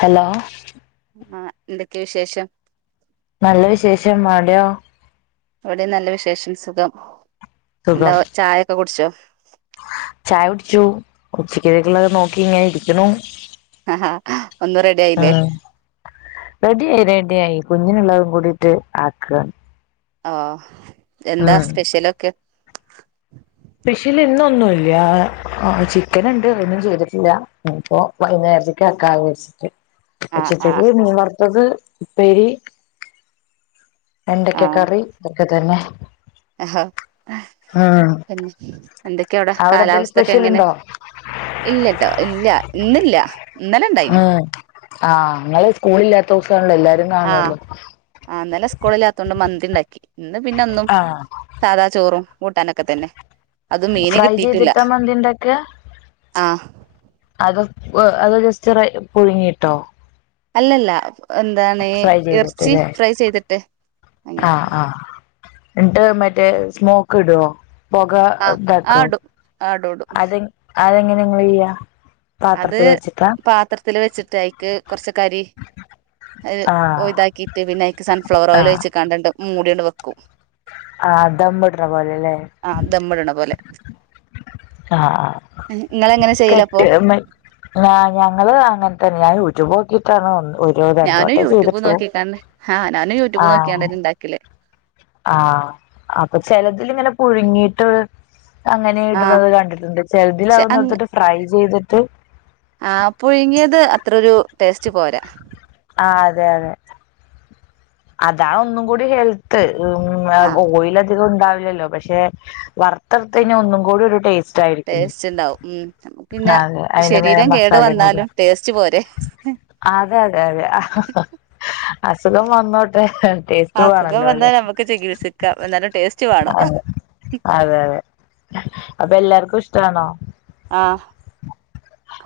Hello ആ എന്തൊക്കെയ വിശേഷം നല്ല വിശേഷം ആട്യോ അവിടെ നല്ല വിശേഷം സുഖം എന്താ സുഖം ചായയക്കെ കുടിച്ചോ ഉച്ചക്കുള്ളൊക്കെ നോക്കി ഇങ്ങനെ ഇരിക്കുന്നു ആഹാ ഒന്നും റെഡി ആ ആയില്ലേ റെഡി ആയി റെഡി ആയി കുഞ്ഞിനുള്ളരും കൂടിട്ട് ആക്കുക ആ എന്താ സ്പെഷ്യലൊക്കെ സ്പെഷ്യൽ ഇന്ന് ഒന്നുല്ല ചിക്കൻ ഉണ്ട് ഒന്നും ചെയ്തിട്ടില്ല ഇനിപ്പോ വൈന്നേര് ത്തേക്ക് ആക്കാ വെര്ച്ചിട്ട് ആ ആ ഉച്ചത്തേക്ക് മീൻ വറുത്തത് ഉപ്പേരി വെണ്ടക്കക്കറി അതൊക്കെ തന്നെ ആ ഉം പിന്നെ എന്തൊക്കെയാ അവിടെ എന്തേലും കാലാവസ്ഥ ഒക്കെ സ്പെഷ്യൽ എങ്ങനെ ഉണ്ടോ ഇല്ലല്ലോ ഇല്ല ഇന്നില്ല ഇന്നലെ ഇണ്ടായിന് ഉം ആഹ് ന്നലെ സ്കൂളില്ലാത്ത ദിവസമാണല്ലോ എല്ലാരും കാണുവല്ലോ സ്കൂളിലാത്തോണ്ട് മന്തി ഉണ്ടാക്കി ഇന്ന് പിന്നെ ഒന്നും ആഹ് സാധാ ചോറും കൂട്ടാനൊക്കെ തന്നെ അത് മീന് ഫ്രൈ കിട്ടീട്ടില്ല ചെയ്തിട്ടാ മന്തി ഉണ്ടാക്കുക ആ അ അത് ജസ്റ്റ് റയ് പുഴുങ്ങിട്ടോ അല്ലല്ല എന്താണ് ഫ്രൈ ചെയ്തിട്ട് ഇറച്ചി അല്ലേ ഫ്രൈ ചെയ്തിട്ട് അങ്ങനെ ആഹ് ആഹ് എന്നിട്ട് മറ്റേ സ്മോക്ക് ഇടുവോ പൊകതാക്കോ ടു ടും അതെങ്ങനെ നിങ്ങള്ൾ ചെയ്യാ അത് പാത്രത്തിൽ വെച്ചിട്ടാ പാത്രത്തില്ൽ വെച്ചിട്ട് അയ്ക്ക് കൊറച്ച്കരി അത് ആഹ് ഇതാക്കിയിട്ട് പിന്നെ എക്ക് സൺഫ്ലവർ ഓയിൽ ആഹ് വെച്ച് കാണ്ട് ആണ്ട് മൂടിയാണ്ട് വെക്കും ആ ദമ്മ്ട്ണപോലെല്ലേ ആ ദമ്മിടണ പോലെ ആ നിങ്ങളെങ്ങനെ കെട്ട ചെയ്യലപ്പോ [unintelligible] ഞ ഞങ്ങള് അങ്ങനെത്തന്നെ ഞാൻ യൂട്യൂബ് നോക്കിട്ടാണ് ന്ന് ഞാനും യൂട്യൂബ് നോക്കണ്ട് ആഹ് ഞാനും യൂട്യൂബ് നോക്കിയാണ്ടന്നെണ്ടാക്കല് ആ അപ്പൊ ചെലതിൽ ഇങ്ങനെ പുഴുങ്ങിട്ട് അങ്ങനെ ആ ഇടുന്നത് കണ്ടിട്ടുണ്ട് ചെലതിൽ പക്ഷെ അഹ് ട്ത്തിട്ട് ഫ്രൈ ചെയ്തിട്ട് ആ പുഴുങ്ങിയത് അത്രരു ടേസ്റ്റ് പോരാ ആ അതെ അതെ അതാ ഒന്നും കൂടി ഹെൽത്ത് ഉം ആ ഓയിൽ അധികം ഉണ്ടാവി ല്ല ല്ലോ പക്ഷെ വറത്ത് എട്ത്തു കഴിഞ്ഞ ഒന്നും കൂടി ടെസ്റ്റ്‌ ടേസ്റ്റ് ഉണ്ടാവും ഉ നമുക്ക് പിന്നെ അതെ അയിന്റെ മേലെ ശരീരം കേടു മസാലയും കൂടി വന്നാലും ടേസ്റ്റ് പോരെ അതെ അതെ അതെ അസുഖം വന്നോ ടേസ്റ്റ് അസുഖം പോണല്ലോല്ലെ വന്നാൽ നമുക്ക് ചികിത്സിക്കാം എന്നാലും ടേസ്റ്റ് വേണം അതെ അതെ അതെ അപ്പൊ എല്ലാർക്കും ഇഷ്ടമാണോ ആ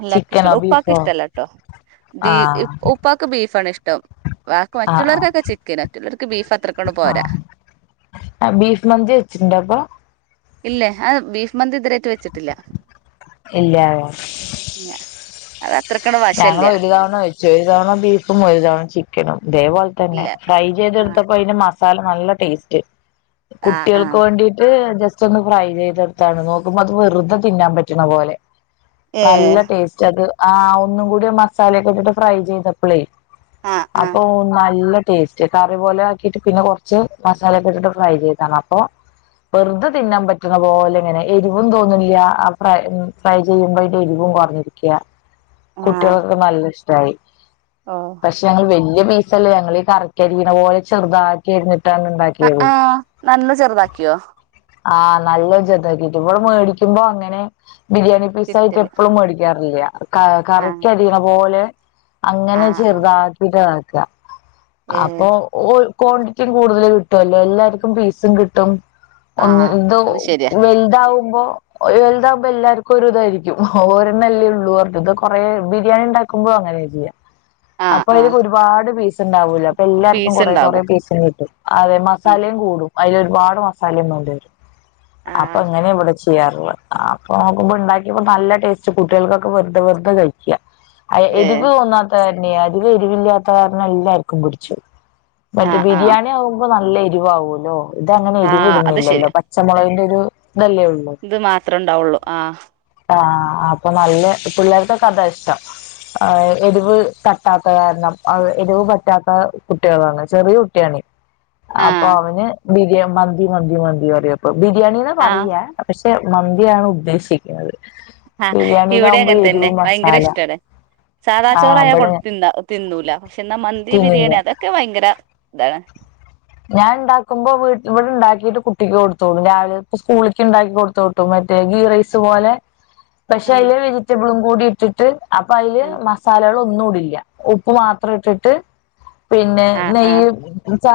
എല്ലർക്കും ഇഷ്ട ചിക്കനോ ഉപ്പക്ക് ബീഫോ ഇഷ്ടല്ല കേട്ടോ ബീ ആഹ് ഉപ്പാക്ക് ബീഫാണ് ഇഷ്ടം ബക്ക് ആഹ് ആഹ് മറ്റുള്ളവർക്കൊക്കെ ചിക്കൻ മറ്റുള്ളവർക്ക് ബീഫ് അത്രക്കൊണ്ട് പോരാ ആ ബീഫ് മന്തി വെച്ചിട്ടുണ്ട അപ്പൊ ഇല്ല അ ബീഫ് മന്തി ഇതിരായിട്ട വെച്ചിട്ടില്ല ഇല്ല [unintelligible] ഞങ്ങ വശല്ല ഒരു തവണ വെച്ചു ഒരു തവണ ബീഫും ഒരു തവണ ചിക്കനും ഇതേപോലെ തന്നെ ഇല്ല ഫ്രൈ ആ ചെയ്തെടുത്തപ്പോ അതിന് മസാല നല്ല ടേസ്റ്റ് ആ ആ കുട്ടികൾക്ക് വേണ്ടീട്ട് ജസ്റ്റ് ഒന്ന് ഫ്രൈ ചെയ്തെടുത്താണ് നോക്കുമ്പോ അത് വെറുതെ തിന്നാൻ പറ്റണ പോലെ ഏ നല്ല ടേസ്റ്റ് അത് ആ ഒന്നും കൂടി മസാലൊക്കെ ഇട്ടിട്ട് ഫ്രൈ ചെയ്തപ്പോളേ ആ ആ അപ്പൊ നല്ല ടേസ്റ്റ് കറി പോലെ ആക്കിട്ട് പിന്നെ കൊറച്ച് മസാല ഒക്കെ ഇട്ടിട്ട് ഫ്രൈ ചെയ്താണ് അപ്പൊ വെറുതെ തിന്നാൻ പറ്റുന്ന പോലെ ഇങ്ങനെ എരിവുംും തോന്നില്ല ഫ്ര ഫ്രൈ ചെയ്യുമ്പോ എരിവും പ്പ് കുറഞ്ഞിരിക്ക. ആ കുട്ട്യാൾക്കൊക്കെ നല്ല ഇഷ്ടായി. ഓ പക്ഷെ ങ്ങള് പീസല്ല ഞങ്ങള് കറക്കരിണ പോലെ ചെറുതാക്കിയിരുന്നു ആ ആഹ നന്ന് ചെറുതാക്കിയോ ആഹ് നല്ല ജതാക്കിട്ട് ഇവിടെ മേടിക്കുമ്പോ അങ്ങനെ ബിരിയാണി പീസ് ആയിട്ട് കിറ്റില് എപ്പഴും മേടിക്കാറ് ല്ല ക ആ കറി പോലെ ആ അങ്ങനെ ആ ചെറുതാക്കിട്ടതക്ക ഏ അപ്പൊ ക്വാണ്ടിറ്റിയും കൂടുതൽ കിട്ടുമല്ലോ എല്ലാർക്കും പീസും കിട്ടും. ആ ഒന്ന് ഇന്ത അത് ശരിയാ വലുതാവ [inaudible] ലുതാവകുമ്പോ എല്ലാർക്കും ഒരുരി ഇതായിരിക്കും ഓരണ്ല്ലേ ഉള്ളൂ ഇ കൊറ [inaudible] ബിരിയാണി ഉണ്ടാക്കുമ്പോ അങ്ങനെ ഇരിക്കുക [unintelligible] അപ്പൊ അതിക്ക് ഒരുപാട് പീസ് ഉണ്ടാവൂല അപ്പൊ എല്ലാർക്കും പീസ് കുറേ കുറേ ഉണ്ടാകും പീസ് കിട്ടും അതെ മസാലയും കൂടും അതിൽ ഒരുപാട് മസാലയും വണ്ട വരും ആ അപ്പൊ ഇങ്ങനെ ഇവിടെ ചെയുന്നെ റുള്ള നക്ക ഉണ്ടാക്കിപ്പോ നല്ല ടസ്റ്റ് കുട്ടികൾക്കൊക്കെറതെ വെറതെ കഴിക്കുക [inaudible] ഏ എരിവ് തോന്നാത്ത കാരനെയ അരിവ് എരിവില്ലാത്ത കാരണം എല്ലാർക്കും പിടിച്ചു ആ മറ്റേ ആ ബിരിയാണി ആവുമ്പോ നല്ല എരിവാവുമല്ലോ ഇത് അങ്ങനെ ആ എരിവി അത് ഇടുന്നില്ലല്ലോ ശരിയാ പച്ചമുള എത് [unintelligible] ഇത് മാത്രേ ഉണ്ടാവുള്ളൂ ആഹ ആഹ അപ്പൊ നല്ല പിള്ളേർക്കൊക്കെ കഥാ ഇഷ്ടം ആ എരീവ് തട്ടാത്ത കാരണം എരിവ് പറ്റാത്ത കുട്ടികളാണ് ചെറിയ കുട്ടിയാണ് ആ അപ്പൊ അവന് ബിരിയാ മന്തി മന്തി മന്തി പറയാപ്പൊ ബിരിയാണിന്ന ആ പറയാ പക്ഷെ മന്തിയാണ് ഉദ്ദേശിക്കുന്നത് ആഹ് ഇവിടെ ബിരിയാണിയിലാവുമ്പോ അങ്ങനെ എരുവ് തന്നെ ഭയങ്കര ഇഷ്ടണ്. സാദാ ചോറായ ഇവിടെ കൊതി തിന്നൂല പക്ഷെ എന്നാ മന്തി തിന്നില്ല ബിരിയാണി അതൊക്കെ ഭയങ്കര, ഇതാണ് ഞാൻ ഉണ്ടാക്കുമ്പോ വീ ഇവിടെ ഉണ്ടാക്കിട്ട് കുട്ടിക്ക് കൊടുത്തോളും രാവിലെ ഇ സ്കൂളിക്ക് ഉണ്ടാക്കി കൊടുത്തുോട്ടും ബേഗി റൈസ് പോലെ പക്ഷെ ആഹ് അതില് വെജിറ്റബിളും കൂടി ഇട്ടിട്ട് അപ്പൊ അതില് മസാലകള ഒന്നും ഉപ്പ് മാത്ര ഇട്ടിട്ട് പിന്നെ ആഹ് നെയ് ആഹ്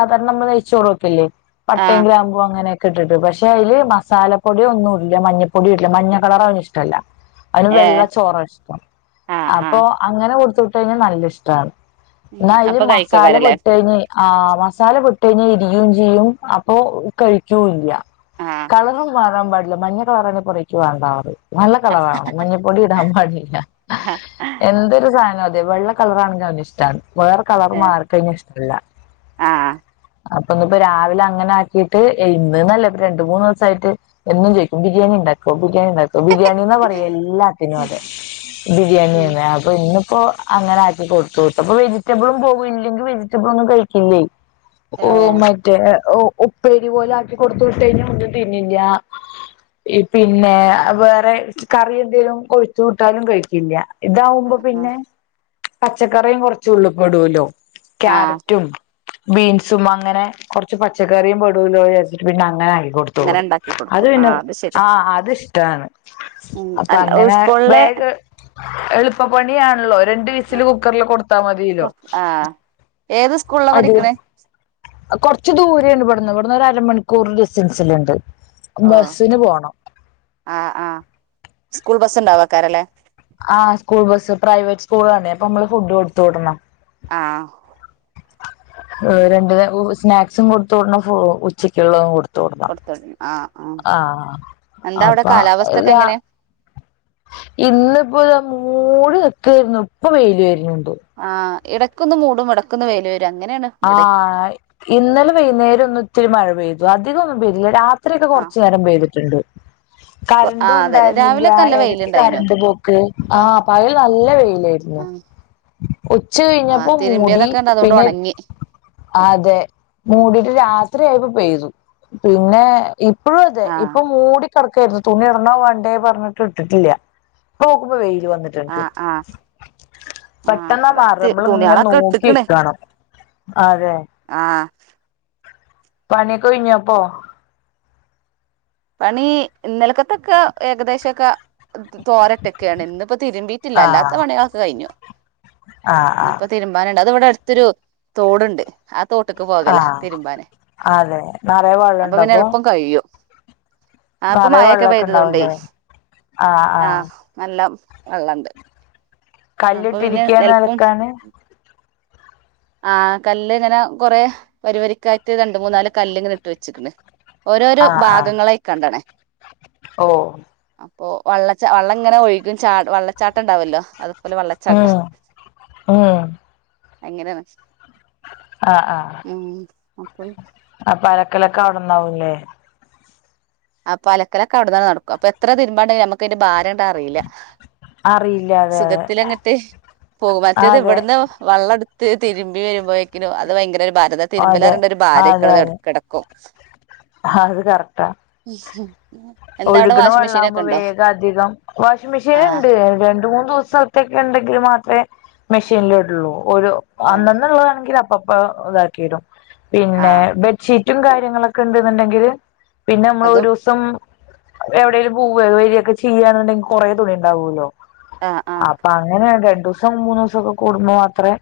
കാരണം നമ്മ നയ്ച്ചോറു വെക്കെല്ലേ ആഹ് പട്ടയും ആഹ് ഗ്രാമ്പൂവും അങ്ങനെെ കിട്ടിട്ട് പക്ഷെ അതില് മസാലപ്പൊടിയ ഒന്നും ഇല്ല മഞ്ഞപ്പൊടിയും ഇല്ല മഞ്ഞ കളർ അവന് ഇഷ്ടമല്ല അവന് ഏഹ് വെള്ളച്ചോറ ഇഷ്ടം ആഹ് അപ്പൊ ആഹ് അങ്ങനെ കൊടുത്ത വിട്ട കഴിഞ്ഞാൽ നല്ല ഇഷ്ടമാണ് ഉം എന്നാ അതില് അപ്പൊ മസാല കഴിക്കോക്കാരല്ലേ പൊട്ട കഴിഞ് ആ് മസാല പൊട്ട കഴിഞ്ഞാൽ ഇരികയും ചെയ്യും അപ്പൊ കഴിക്കൂല്ല. ആഹ് കളറും മാറാൻ പാടില്ല. മഞ്ഞ കളറണെ പുറേക്ക വേണ്ടാറിയും. നല്ല കളറവണം മഞ്ഞപ്പൊടി ഇടാൻ പാടില്ല എന്തൊരു സാനം അത് അതെ വെള്ള കളറാണെങ്കിൽ അവന് ഇഷ്ട വേറെ കളർ ഏഹ് മാറി കഴിഞ്ഞ ഇഷ്ടല്ല ആഹ് അപ്പൊ ഇന്നിപ്പോ രാവിലെ അങ്ങനെ ആക്കിയിട്ട് ഇന്ന് ന്നല്ല രണ്ട് മൂന്ന് ദിവസയിട്ട് എന്നും ചോയിക്കും ബിരിയാണി ഇൻ ഇണ്ടാക്കോ ബിരിയാണി ഇണ്ടാക്കോ ബിരിയാണി ന്നാ പറയാ എല്ലാത്തിനും അതെ ബിരിയാണി ഉം ആഹ് ഇന്ന് അപ്പൊ അങ്ങനെ ആക്കി കൊടുത്തു വിട്ട് അപ്പൊ വെജിറ്റബിളും പോകൂ ഇല്ലെങ്കിൽ വെജിറ്റബിള ഒന്നും കഴിക്കില്ലേ ഓഹ് ഏഹ് മറ്റേ ഉപ്പേരി പോലെ ആക്കി കൊടുത്ത വിട്ട കഴിഞ്ഞാ ഒന്നും തിന്നില്ല പിന്നെ വേറെ കറി എന്തേലും കൊടുത്തു വിട്ടാലും കഴിക്കില്ല ഇതാവുമ്പോ ആഹ് പിന്നെ പച്ചക്കറിയും കുറച്ച് ഉള്ളിപെടുല്ലോ ആഹ് ക്യാരറ്റും ബീൻസും അങ്ങനെ കൊർച്ച് പച്ചക്കറിയും പെടൂല്ലോ പിന്നെ അങ്ങനെയി ടുത്ത് ഇങ്ങനെ വിടും ഇണ്ടാക്കി അത് കൊടുക്കും പിന്നെ ആഹ് ശരി ആഹ് അത് ഉം അപ്പ അല്ല അങ്ങനെ സ്കൂളിലെ വേഗ എളുപ്പ പണിയാണല്ലോ രണ്ട് വിസില് കുക്കർല് കൊടുത്താ മതില്ലോ ആഹ് ഏത് സ്കൂളില പഠിക്കണേ കുറച്ചു ദൂരെയാണ് ഇവിടുന്ന് ഇവിടുന്ന് ഒരു അര മണിക്കൂർ ഡിസ്റ്റൻസിലിണ്ട് ഓഹ് ആഹ് ആഹ് സ്കൂൾ ബസ്സ് ഉണ്ടാവാക്കാരല്ലേ ആഹ് സ്കൂൾ ബസ്സ് പ്രൈവറ്റ് സ്കൂൾ ആണേ അപ്പൊ നമ്മള് ഫുഡ് കൊടുത്ത് വിടണം ആഹ് ഏഹ് രണ്ട്നെ സ്നാക്സും കൊടുത്ത്ടണം ഉച്ചക്കുള്ളതും കൊട തുടണം കൊടുത്തു ആഹ് ആഹ് എന്താ അവിടെ അപ്പൊ കാലാവസ്ഥൊക്കെ ല്ലാ എങ്ങനെ ഇന്നിപ്പോ താ മൂടി നിക്കായിരുന്നു ഇപ്പൊ വെയില് വരുന്നു ആഹ് ഇടക്കന്ന് മൂടും ഇടക്കന്ന് വെയിൽ വരും അങ്ങനെയാണ് ഇവിടെ ആഹ് ഇന്നലെ വൈന്നേരം ഒന്നും ത്തിരി മഴ പെയ്തു അധികന്നും പെയ്ത് ല്ലാ രാ ത്രിയൊക്കെ ആ കൊർച് നേരം പെയ്തിട്ടുണ്ട് കൊ- ആ കറണ്ടും അതെ ഉണ്ടായിരുന്നില്ല രാവിലെക്കെ നല്ല എടക്ക് വെയിലുണ്ടായിനു കറണ്ട് പോക്ക് ആഹ് പകൽ നല്ല വെയിലായിരുന്നു ആഹ് ഉച്ച കഴിഞ്ഞപ്പോ മൂടി ഉണ്ട് അതുകൊണ്ട് പിന്നെ ഉണങ്ങി ആതെ മൂടിട്ട് രാത്രിയായപ്പം പെയ്തു പിന്നെ ഇപ്പളും അതെ ആ ഇപ്പം മൂടി കട്ക്കാരുന്നു തുണി ഇടണോ വാണ്ടേ പറ്ഞ്ഞിട്ട് ഇട്ടിട്ടില്ല. ഇപ്പോ നോക്കുമ്പോ വെയി ല്‌ ആ വന്നിട്ട്ണ്ട് ആ ആ പെട്ടെന്നാട് ഇവിടെ മാറും തി- മ്മള് ഇങ്ങെന് നോക്കിക്കണം ആഹ് പണിയൊക്കെ കഴിഞ്ഞ് അപ്പൊ പണി ഇന്നലക്കത്തൊക്കാ ഏകദേശൊക്കാ ത് ത് തോരട്ടക്കാണ് ഇന്ന്പ്പം തിരുമ്പീയിട്ടില്ല അല്ലാത്ത ആഹ് പണികളൊക്ക കഴിഞ്ഞു ആഹ് ഇഞ്ഞ്പ്പൊ ആഹ് തിര്മ്പാന്ണ്ട് അത് ഇവടെ അട്ത്തൊരു തോട്ണ്ട് ആഹ് തോട്ട്ക്ക് പോകെലാ ആഹ് തിരുമ്പാന് അതെ നിറയെ അപ്പൊ വെള്ളണ്ടോ പിന്നെ എള്പ്പം കയ്യും ആഹ് ഇപ്പം നിറയെ മഴെക്കെ വെള്ളമൊക്കെ പെയ്തതോണ്ടേ ഉണ്ടാവുംല്ലേ ആഹ് നല്ലം വെള്ളണ്ട് അപ്പൊ പിന്നെ കല്ലിട്ടിരിക്കയാന്ന് അലക്കാന് [unintelligible] ആഹ് കല്ല് ഇങ്ങനെ കൊറേ വരിവരിക്കായിട്ട് രണ്ട്, മൂന്ന്, നാല്, കല്ല്ങ്ങനെ ഇട്ട് വെച്ച്ക്ക്ണ് ഓരോരോ ഭാഗങ്ങളായിക്കാണ്ടാണ് ഓഹ് ഓഹ് വള്ളച്ചാ വള്ളങ്ങനെ ഒഴുകും ചാ വള്ളച്ചാട്ടണ്ടാവല്ലോ അത് ഉം ഉം അങ്ങനെയാണ് ഉം അപ്പള് അപ്പം അലക്കലൊക്ക അവടണ്ടാവുല്ലേ അപ്പൊ അലക്കലൊക്കെ അവിടെന്നന്നെ നടക്കും. അപ്പൊ എത്ര തിര്മ്പാണ്ടെങ്കിലും നമ്മക്കയിന്റെ ഭാരാട്ട് അറീയില്ലാ അറിയില്ല അതെ സുഖത്തിൽ അങ്ങട്ട് പോകും മറ്റത് അതെ ഇവിടുന്ന് വെള്ളം എടു ത്ത് തിരുമ്പി വരുമ്പോഴേക്കും അത് ഭയങ്കര ഭാരത തിരുമ്പല അതെ ഇറണ്ട ഒരു അതെ അതെ ഭാര്യക്കത് അതെ കിടക്കും അത് കറക്റ്റാ [unintelligible] എന്താ അവിടെ ഒഴുകണ വാഷിംഗ് മെഷീൻ വെള്ളാകുമ്പോ ഒക്കെ ഉണ്ടോ വേഗം അധികം വാഷിംഗ മെഷീൻ ആ ഉണ്ട് രണ്ട് മൂന്ന് ദിവസത്തേക്ക് ഉണ്ടെങ്കിൽ മാ ത്രമേ മെഷീനിട്ള്ളൂ ഒരു ആ അന്നന്ന ഉള്ളതാണെങ്കിൽ അപ്പപ്പ ഇതാക്കി ഇടും ആ പിന്നെ ബെഡ്ഷീറ്റും കാര്യങ്ങളൊക്കെ ഉണ്ടെന്നുണ്ടെങ്കില് പിന്നെ നമ്മൾ ഒരു അതും ദിവസം എവിടെേലും പോവയ വരിയൊക്കെ ചെയ്യാനുണ്ടെങ്കിൽ കൊറെ തുണി ഉണ്ടാവല്ലോ ആഹ് ആഹ് അപ്പൊ അങ്ങനെയ രണ്ടു ദിവസം മൂന്ന് ദിവസംക്കെ കൂടുമ്പോ മാത്രേ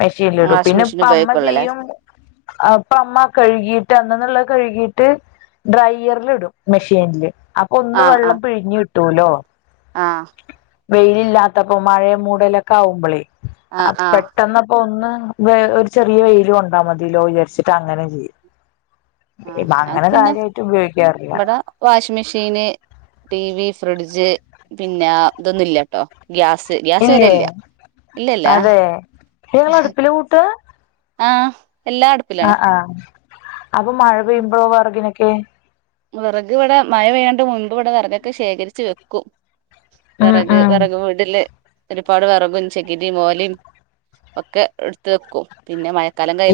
മെഷീനൽ ഇടു വാഷിംഗ് പിന്നെ മെഷീൻ ഇപ്പം അമ്മ ഉപയോഗിക്കുള്ളൂല്ലേ ചെയ്യും അപ്പ അമ്മ കഴുകിട്ട് അന്നന്നുള്ള കഴുകിട്ട് ഡ്രയ്യറൽ ഇടും മെ ല് അപ്പൊ ഒന്ന് വെള്ളം പിഴിഞ്ഞു കിട്ടൂലോ ആ വെയിലില്ലാത്തപ്പോ മഴയും മൂടലൊക്കെ ആവുമ്പോളേ ആഹ് ആ ആഹ് പെട്ടെന്ന്പ്പോ ഒന്ന് ഒരു ചെറിയ വെയിലും കൊണ്ടാ മതില്ലോന്ന് വിചാരിച്ചിട്ട് അങ്ങനെ ചെയ്യും ആഹ് ഇപ്പ അങ്ങനെ ഞങ്ങക്ക് പിന്നെ കാര്യയിട്ട് ഉപയോഗിക്കാറില്ല മഷീന് ടി വി ഫ്രിഡ്ജ് പിന്നെ ഇതൊന്നുംല്ലട്ടോ ഗ്യാസ് ഗ്യാസ് ഇല്ലേ വരല്ല ഇല്ലല്ല അതെ നിങ്ങള് അടുപ്പില് കൂട്ടാ ആഹ് എല്ലാ ആ അടുപ്പിലാണ് അപ്പൊ മഴ പെയ്യുമ്പോഴോ വിറക്നൊക്കെ വിറക് ഇവിടെ മഴ പെയ്യാണ്ട് മുൻപ് ഇവിടെ വിറകൊക്കെ ശേഖരിച്ച് വെക്കും ഉം വിറക് ഉം വിറക് വീടല് ഒരുപാട് വിറകും ചകിരിയും ഒലയും ഒക്കെ എടുത്ത് വെക്കും പിന്നെ മ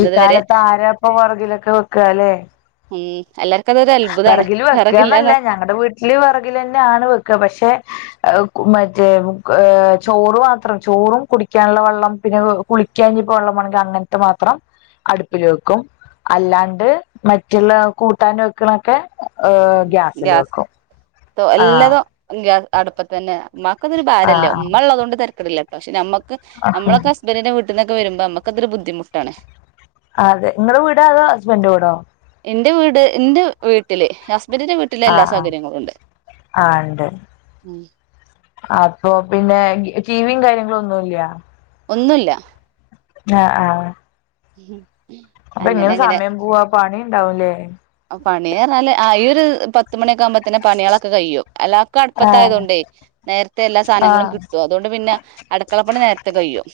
ഈ കാലത്ത് ആരാപ്പൊ പുറകിലൊക്കെ വെയ്ക്ക അല്ലേ എല്ലർക്കും അതോ വിറകിൽ വെക്കുകന്നല്ല ഞങ്ങളടെ വീട്ടില് വിറകിൽ തന്നെ ആണ് വെക്കാ പക്ഷെ മറ്റേ ചോറ് മാത്രം ചോറും കുടിക്കാനുള്ള വെള്ളം പിന്നെ കുളിക്കാന് കൊള്ള മനക്ക് അങ്നക്കെ മാത്രം അടുപ്പിൽ വെക്കും അല്ലാണ്ട് മറ്റുള്ള കൂട്ടാൻ വെക്കണൊക്കെ ഏഹ് ഗ്യാസിൽ വെക്കും ആഹ് എല്ലാതോ അടുപ്പിൽ തന്നെ ഉമ്മാക്ക് അതൊരു ഭാരല്ല ആഹ് ഉമ്മ ഉള്ളത് കൊണ്ട് ത പക്ഷെ നമ്മുക്ക് ആഹ് നമ്മളൊക്കെ ഹസ്ബൻഡറിന്റെ വീട്ടിൽന്നൊക്കെ വരുമ്പോ നമുക്കൊരു ബുദ്ധിമുട്ടാണ് അതെ നിങ്ങളടെ വീടോ അതോ ഹസ്ബൻഡ് വീടോ എന്റെറെ വീട് എന്റെ വീട്ടില് ഹസ്ബൻഡിന്റെ വീട്ടില് എല്ലാ ആഹ് ആഹ് സൗകര്യങ്ങളും ഉണ്ട് ആഹ് ഇണ്ട് ഉം അപ്പൊ പിന്നെ ടിവിയും കാര്യങ്ങളും ഒന്നുംല്ല ഒന്നുല്ല ആഹ് ആഹ് ഉം അപ്പൊ അങ്ങനെ എങ്ങനെ അങ്ങനെ സമയം പോവാ പണി ഉണ്ടാവൂലേ പണിറഞ്ഞാല് ആഹ് ഈ ഒരു പത്ത് ക്കാമ്പത്തിനെ പണികളൊക്കെ കഴിയും എല്ലാവർക്കും അടുപ്പത്ത ആയതു ആഹ് കൊണ്ടേ നേരത്തെ എല്ലാ സാധനങ്ങളും ആഹ് കിട്ടും അതുകൊണ്ട് പിന്നെ അടുക്കള പണി നേരത്തെ കഴിയും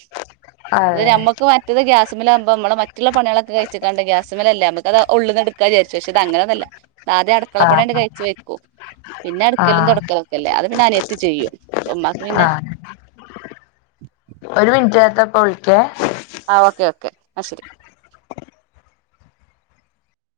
അതെ നമുക്ക് മറ്റേത് ഗ്യാസ് മില ആകുമ്പ നമ്മ മറ്റുള്ള പണികളൊക്കെ കഴിച്ചിക്കാണ്ട് ഗ്യാസു മേലേ അല്ലേ അത് ഉള്ളന്ന് എടുക്കാമെന്ന് വിചാരിച്ചേഅങ്ങനെന്നല്ല ആ ആദ്യം അടക്കളപ്പണിയങ്ങ ആഹ് കഴിച്ച് വെക്കും പിന്നെ അടുക്കലും ആഹ് തുടക്കലൊക്കെല്ലേ അത് പിന്നെ അനിയത്തി ചെയ്യും ഉമ്മാക്ക് പിന്നെ ആഹ് ഒരു മിന ഇപ്പോ വിളിക്കാ വേ അ ശരി